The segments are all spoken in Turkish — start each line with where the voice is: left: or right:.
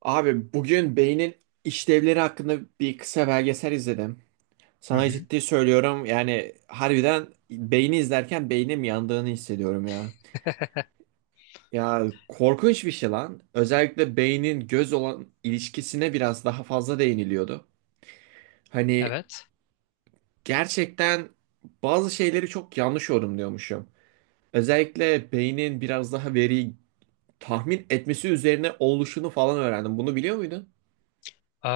right: Abi bugün beynin işlevleri hakkında bir kısa belgesel izledim.
left: Hı
right: Sana
left: hı.
right: ciddi söylüyorum yani harbiden beyni izlerken beynim yandığını hissediyorum ya. Ya korkunç bir şey lan. Özellikle beynin göz olan ilişkisine biraz daha fazla değiniliyordu. Hani
left: Evet.
right: gerçekten bazı şeyleri çok yanlış yorumluyormuşum. Özellikle beynin biraz daha veriyi tahmin etmesi üzerine oluşunu falan öğrendim. Bunu biliyor muydun?
left: Ee,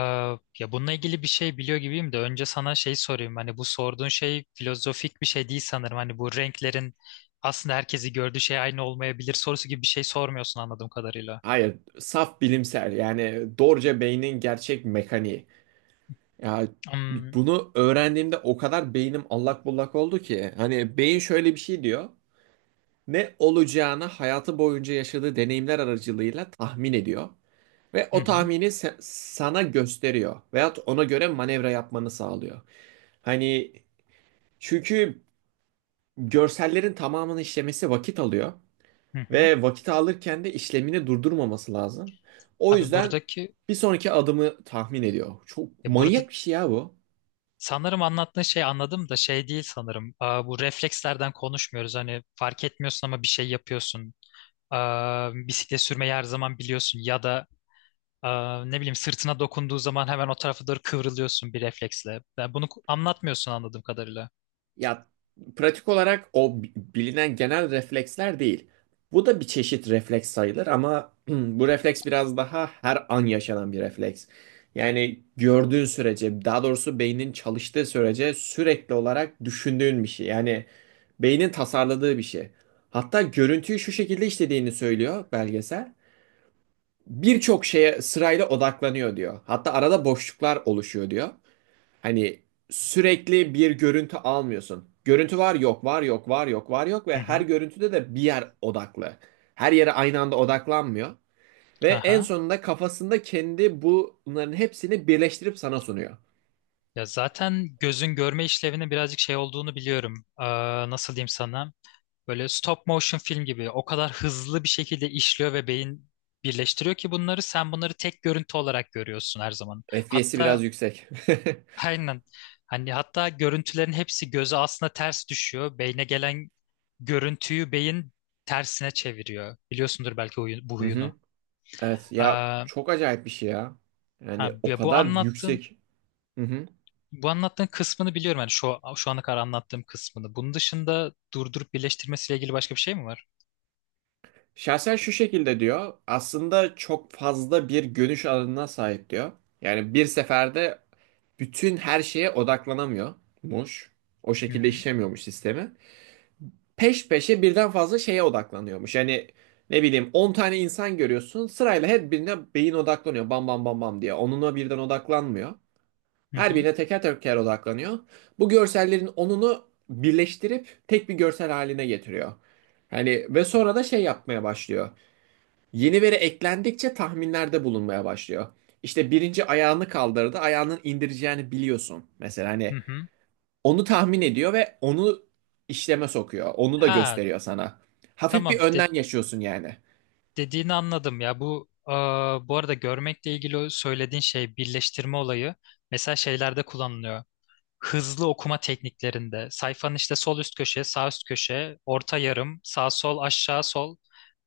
left: Ya bununla ilgili bir şey biliyor gibiyim de önce sana şey sorayım. Hani bu sorduğun şey filozofik bir şey değil sanırım. Hani bu renklerin aslında herkesi gördüğü şey aynı olmayabilir sorusu gibi bir şey sormuyorsun anladığım kadarıyla.
right: Hayır, saf bilimsel yani doğruca beynin gerçek mekaniği. Ya
left: Hmm.
right: bunu öğrendiğimde o kadar beynim allak bullak oldu ki hani beyin şöyle bir şey diyor. Ne olacağını hayatı boyunca yaşadığı deneyimler aracılığıyla tahmin ediyor ve
left: Hı
right: o
left: hı.
right: tahmini sana gösteriyor veyahut ona göre manevra yapmanı sağlıyor. Hani çünkü görsellerin tamamını işlemesi vakit alıyor.
left: Hı hı.
right: Ve vakit alırken de işlemini durdurmaması lazım. O
left: Abi
right: yüzden
left: buradaki
right: bir sonraki adımı tahmin ediyor. Çok
left: Ya burada
right: manyak bir şey ya bu.
left: sanırım anlattığın şey anladım da şey değil sanırım. Bu reflekslerden konuşmuyoruz. Hani fark etmiyorsun ama bir şey yapıyorsun. Bisiklet sürmeyi her zaman biliyorsun ya da ne bileyim sırtına dokunduğu zaman hemen o tarafa doğru kıvrılıyorsun bir refleksle. Yani bunu anlatmıyorsun anladığım kadarıyla.
right: Ya pratik olarak o bilinen genel refleksler değil. Bu da bir çeşit refleks sayılır ama bu refleks biraz daha her an yaşanan bir refleks. Yani gördüğün sürece, daha doğrusu beynin çalıştığı sürece sürekli olarak düşündüğün bir şey. Yani beynin tasarladığı bir şey. Hatta görüntüyü şu şekilde işlediğini söylüyor belgesel. Birçok şeye sırayla odaklanıyor diyor. Hatta arada boşluklar oluşuyor diyor. Hani sürekli bir görüntü almıyorsun. Görüntü var yok var yok var yok var yok ve
left: Hı
right: her
left: hı.
right: görüntüde de bir yer odaklı. Her yere aynı anda odaklanmıyor. Ve en
left: Aha.
right: sonunda kafasında kendi bunların hepsini birleştirip sana sunuyor.
left: Ya zaten gözün görme işlevinin birazcık şey olduğunu biliyorum. Nasıl diyeyim sana? Böyle stop motion film gibi o kadar hızlı bir şekilde işliyor ve beyin birleştiriyor ki bunları sen bunları tek görüntü olarak görüyorsun her zaman.
right: FPS'i
left: Hatta
right: biraz yüksek.
left: Aynen. Hani hatta görüntülerin hepsi göze aslında ters düşüyor. Beyne gelen görüntüyü beyin tersine çeviriyor. Biliyorsundur belki bu
right: Hı hı.
left: huyunu.
right: Evet
left: Ee,
right: ya
left: ha,
right: çok acayip bir şey ya. Yani o
left: ya bu
right: kadar
left: anlattığım
right: yüksek. Hı hı.
left: bu anlattığın kısmını biliyorum. Yani şu şu ana kadar anlattığım kısmını. Bunun dışında durdurup birleştirmesiyle ilgili başka bir şey mi var?
right: Şahsen şu şekilde diyor. Aslında çok fazla bir görüş alanına sahip diyor. Yani bir seferde bütün her şeye odaklanamıyormuş. O
left: Hı
right: şekilde
left: hı.
right: işlemiyormuş sistemi. Peş peşe birden fazla şeye odaklanıyormuş. Yani ne bileyim 10 tane insan görüyorsun. Sırayla her birine beyin odaklanıyor. Bam bam bam bam diye. Onuna birden odaklanmıyor.
left: Hı
right: Her
left: hı.
right: birine teker teker odaklanıyor. Bu görsellerin onunu birleştirip tek bir görsel haline getiriyor. Hani ve sonra da şey yapmaya başlıyor. Yeni veri eklendikçe tahminlerde bulunmaya başlıyor. İşte birinci ayağını kaldırdı, ayağının indireceğini biliyorsun. Mesela
left: Hı
right: hani
left: hı.
right: onu tahmin ediyor ve onu işleme sokuyor. Onu da
left: Ha,
right: gösteriyor sana. Hafif bir
left: tamam.
right: önden yaşıyorsun yani.
left: Dediğini anladım ya bu bu arada görmekle ilgili o söylediğin şey birleştirme olayı mesela şeylerde kullanılıyor. Hızlı okuma tekniklerinde sayfanın işte sol üst köşe, sağ üst köşe, orta yarım, sağ sol, aşağı sol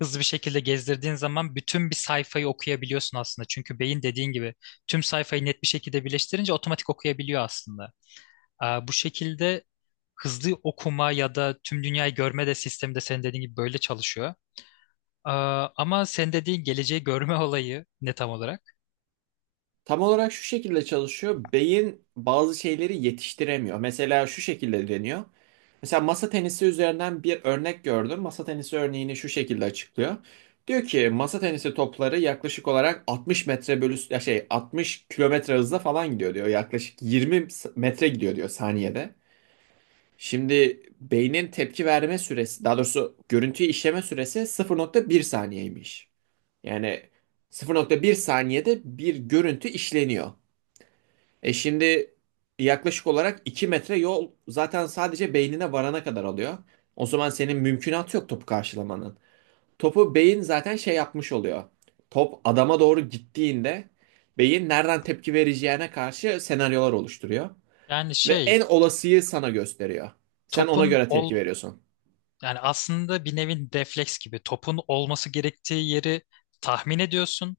left: hızlı bir şekilde gezdirdiğin zaman bütün bir sayfayı okuyabiliyorsun aslında. Çünkü beyin dediğin gibi tüm sayfayı net bir şekilde birleştirince otomatik okuyabiliyor aslında. Bu şekilde hızlı okuma ya da tüm dünyayı görme de sistemi de senin dediğin gibi böyle çalışıyor. Ama sen dediğin geleceği görme olayı ne tam olarak?
right: Tam olarak şu şekilde çalışıyor. Beyin bazı şeyleri yetiştiremiyor. Mesela şu şekilde deniyor. Mesela masa tenisi üzerinden bir örnek gördüm. Masa tenisi örneğini şu şekilde açıklıyor. Diyor ki masa tenisi topları yaklaşık olarak 60 metre bölü ya şey 60 kilometre hızla falan gidiyor diyor. Yaklaşık 20 metre gidiyor diyor saniyede. Şimdi beynin tepki verme süresi daha doğrusu görüntüyü işleme süresi 0,1 saniyeymiş. Yani 0,1 saniyede bir görüntü işleniyor. E şimdi yaklaşık olarak 2 metre yol zaten sadece beynine varana kadar alıyor. O zaman senin mümkünatı yok topu karşılamanın. Topu beyin zaten şey yapmış oluyor. Top adama doğru gittiğinde beyin nereden tepki vereceğine karşı senaryolar oluşturuyor.
left: Yani
right: Ve
left: şey
right: en olasıyı sana gösteriyor. Sen ona
left: topun
right: göre
left: ol
right: tepki veriyorsun.
left: Yani aslında bir nevi refleks gibi topun olması gerektiği yeri tahmin ediyorsun.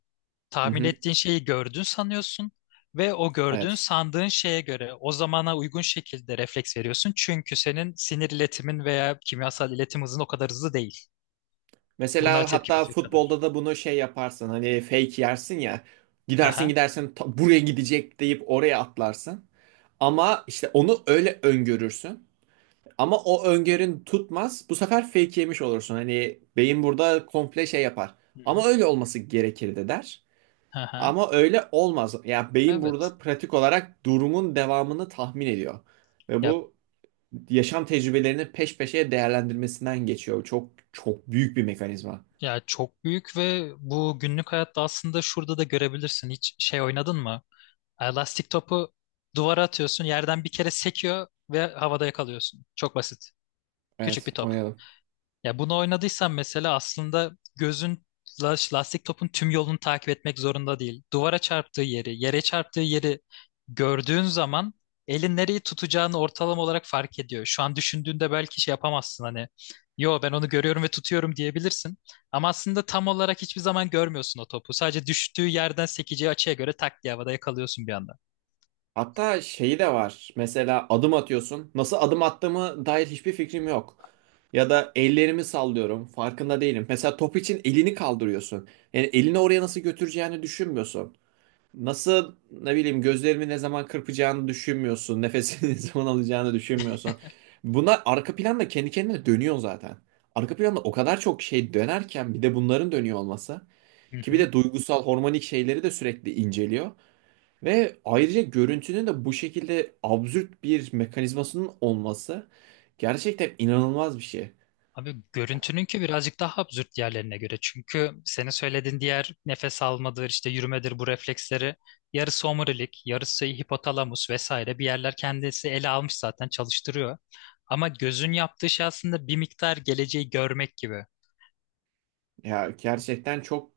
right: Hı
left: Tahmin
right: hı,
left: ettiğin şeyi gördün sanıyorsun ve o gördüğün
right: evet.
left: sandığın şeye göre o zamana uygun şekilde refleks veriyorsun. Çünkü senin sinir iletimin veya kimyasal iletim hızın o kadar hızlı değil. Bunlara
right: Mesela
left: tepki
right: hatta
left: verecek
right: futbolda
left: kadar.
right: da bunu şey yaparsın. Hani fake yersin ya.
left: Hı
right: Gidersin
left: hı.
right: gidersin buraya gidecek deyip oraya atlarsın. Ama işte onu öyle öngörürsün. Ama o öngörün tutmaz. Bu sefer fake yemiş olursun. Hani beyin burada komple şey yapar.
left: Hı
right: Ama
left: hı.
right: öyle olması gerekirdi der.
left: Hı hı.
right: Ama öyle olmaz. Yani beyin
left: Evet.
right: burada pratik olarak durumun devamını tahmin ediyor. Ve
left: Ya
right: bu yaşam tecrübelerini peş peşe değerlendirmesinden geçiyor. Çok çok büyük bir mekanizma.
left: Ya çok büyük ve bu günlük hayatta aslında şurada da görebilirsin. Hiç şey oynadın mı? Elastik topu duvara atıyorsun, yerden bir kere sekiyor ve havada yakalıyorsun. Çok basit. Küçük bir
right: Evet,
left: top.
right: oynayalım.
left: Ya bunu oynadıysan mesela aslında gözün lastik topun tüm yolunu takip etmek zorunda değil. Duvara çarptığı yeri, yere çarptığı yeri gördüğün zaman elin nereyi tutacağını ortalama olarak fark ediyor. Şu an düşündüğünde belki şey yapamazsın hani. Yo, ben onu görüyorum ve tutuyorum diyebilirsin. Ama aslında tam olarak hiçbir zaman görmüyorsun o topu. Sadece düştüğü yerden sekeceği açıya göre tak diye havada yakalıyorsun bir anda.
right: Hatta şeyi de var. Mesela adım atıyorsun. Nasıl adım attığımı dair hiçbir fikrim yok. Ya da ellerimi sallıyorum. Farkında değilim. Mesela top için elini kaldırıyorsun. Yani elini oraya nasıl götüreceğini düşünmüyorsun. Nasıl ne bileyim gözlerini ne zaman kırpacağını düşünmüyorsun. Nefesini ne zaman alacağını düşünmüyorsun. Bunlar arka planda kendi kendine dönüyor zaten. Arka planda o kadar çok şey dönerken bir de bunların dönüyor olması. Ki bir de duygusal hormonik şeyleri de sürekli inceliyor. Ve ayrıca görüntünün de bu şekilde absürt bir mekanizmasının olması gerçekten inanılmaz bir şey.
left: Abi görüntününki birazcık daha absürt yerlerine göre. Çünkü senin söylediğin diğer nefes almadır, işte yürümedir bu refleksleri yarısı omurilik, yarısı hipotalamus vesaire bir yerler kendisi ele almış zaten çalıştırıyor. Ama gözün yaptığı şey aslında bir miktar geleceği görmek gibi.
right: Ya gerçekten çok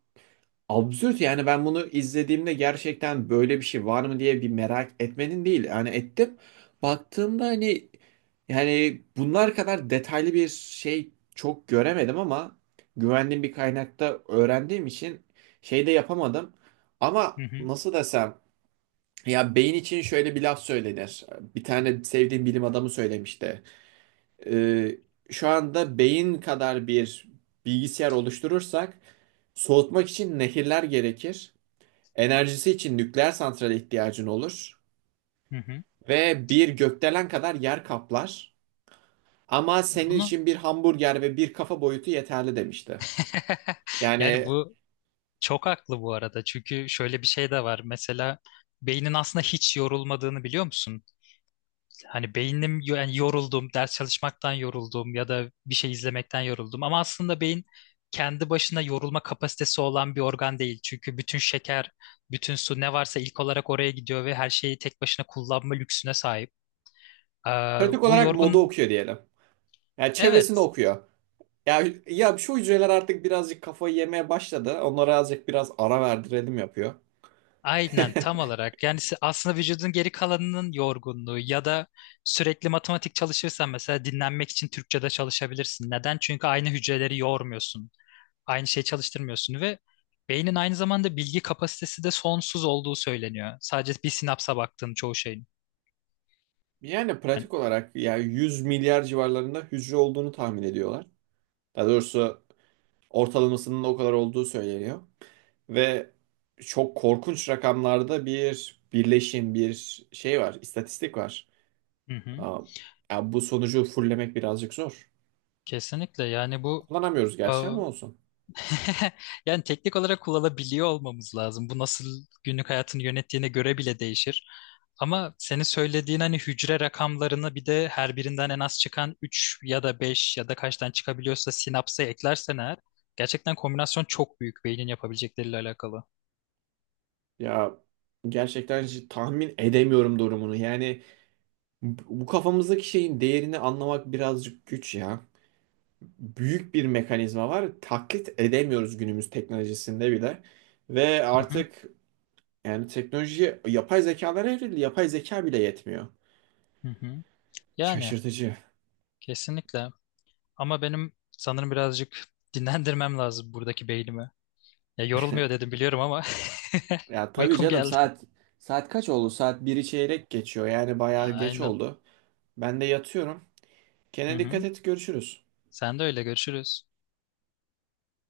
right: absürt yani ben bunu izlediğimde gerçekten böyle bir şey var mı diye bir merak etmenin değil. Yani ettim. Baktığımda hani yani bunlar kadar detaylı bir şey çok göremedim ama güvendiğim bir kaynakta öğrendiğim için şey de yapamadım.
left: Hı
right: Ama
left: hı,
right: nasıl desem ya beyin için şöyle bir laf söylenir. Bir tane sevdiğim bilim adamı söylemişti. Ee, Şu anda beyin kadar bir bilgisayar oluşturursak soğutmak için nehirler gerekir. Enerjisi için nükleer santrale ihtiyacın olur
left: hı hı.
right: ve bir gökdelen kadar yer kaplar. Ama senin
left: Bunu
right: için bir hamburger ve bir kafa boyutu yeterli demişti.
left: yani
right: Yani
left: bu çok haklı bu arada. Çünkü şöyle bir şey de var. Mesela beynin aslında hiç yorulmadığını biliyor musun? Hani beynim yani yoruldum, ders çalışmaktan yoruldum ya da bir şey izlemekten yoruldum. Ama aslında beyin kendi başına yorulma kapasitesi olan bir organ değil. Çünkü bütün şeker, bütün su ne varsa ilk olarak oraya gidiyor ve her şeyi tek başına kullanma lüksüne sahip. Ee,
right: pratik
left: bu
right: olarak moda
left: yorgun,
right: okuyor diyelim. Yani çevresini
left: evet,
right: okuyor. Ya, ya şu hücreler artık birazcık kafayı yemeye başladı. Onlara azıcık biraz ara verdirelim yapıyor.
left: aynen tam olarak. Yani aslında vücudun geri kalanının yorgunluğu ya da sürekli matematik çalışırsan mesela dinlenmek için Türkçe'de çalışabilirsin. Neden? Çünkü aynı hücreleri yormuyorsun. Aynı şey çalıştırmıyorsun ve beynin aynı zamanda bilgi kapasitesi de sonsuz olduğu söyleniyor. Sadece bir sinapsa baktığın çoğu şeyin.
right: Yani
left: Yani,
right: pratik olarak ya 100 milyar civarlarında hücre olduğunu tahmin ediyorlar. Daha doğrusu ortalamasının o kadar olduğu söyleniyor. Ve çok korkunç rakamlarda bir birleşim, bir şey var, istatistik var.
left: hı hı,
right: Aa, Ya bu sonucu fullemek birazcık zor.
left: kesinlikle yani
right: Kullanamıyoruz
left: e,
right: gerçi ama olsun.
left: yani teknik olarak kullanabiliyor olmamız lazım. Bu nasıl günlük hayatını yönettiğine göre bile değişir. Ama senin söylediğin hani hücre rakamlarını bir de her birinden en az çıkan 3 ya da 5 ya da kaçtan çıkabiliyorsa sinapsa eklersen eğer gerçekten kombinasyon çok büyük beynin yapabilecekleriyle alakalı.
right: Ya gerçekten hiç tahmin edemiyorum durumunu. Yani bu kafamızdaki şeyin değerini anlamak birazcık güç ya. Büyük bir mekanizma var. Taklit edemiyoruz günümüz teknolojisinde bile. Ve
left: Hı hı,
right: artık yani teknoloji yapay zekalara evrildi. Yapay zeka bile yetmiyor.
left: hı hı. Yani
right: Şaşırtıcı.
left: Kesinlikle. Ama benim sanırım birazcık dinlendirmem lazım buradaki beynimi. Ya yorulmuyor dedim biliyorum ama
right: Ya tabii
left: uykum
right: canım
left: geldi.
right: saat kaç oldu? Saat 1'i çeyrek geçiyor. Yani bayağı geç
left: Aynen.
right: oldu. Ben de yatıyorum.
left: Hı
right: Kendine dikkat
left: hı.
right: et. Görüşürüz.
left: Sen de öyle, görüşürüz.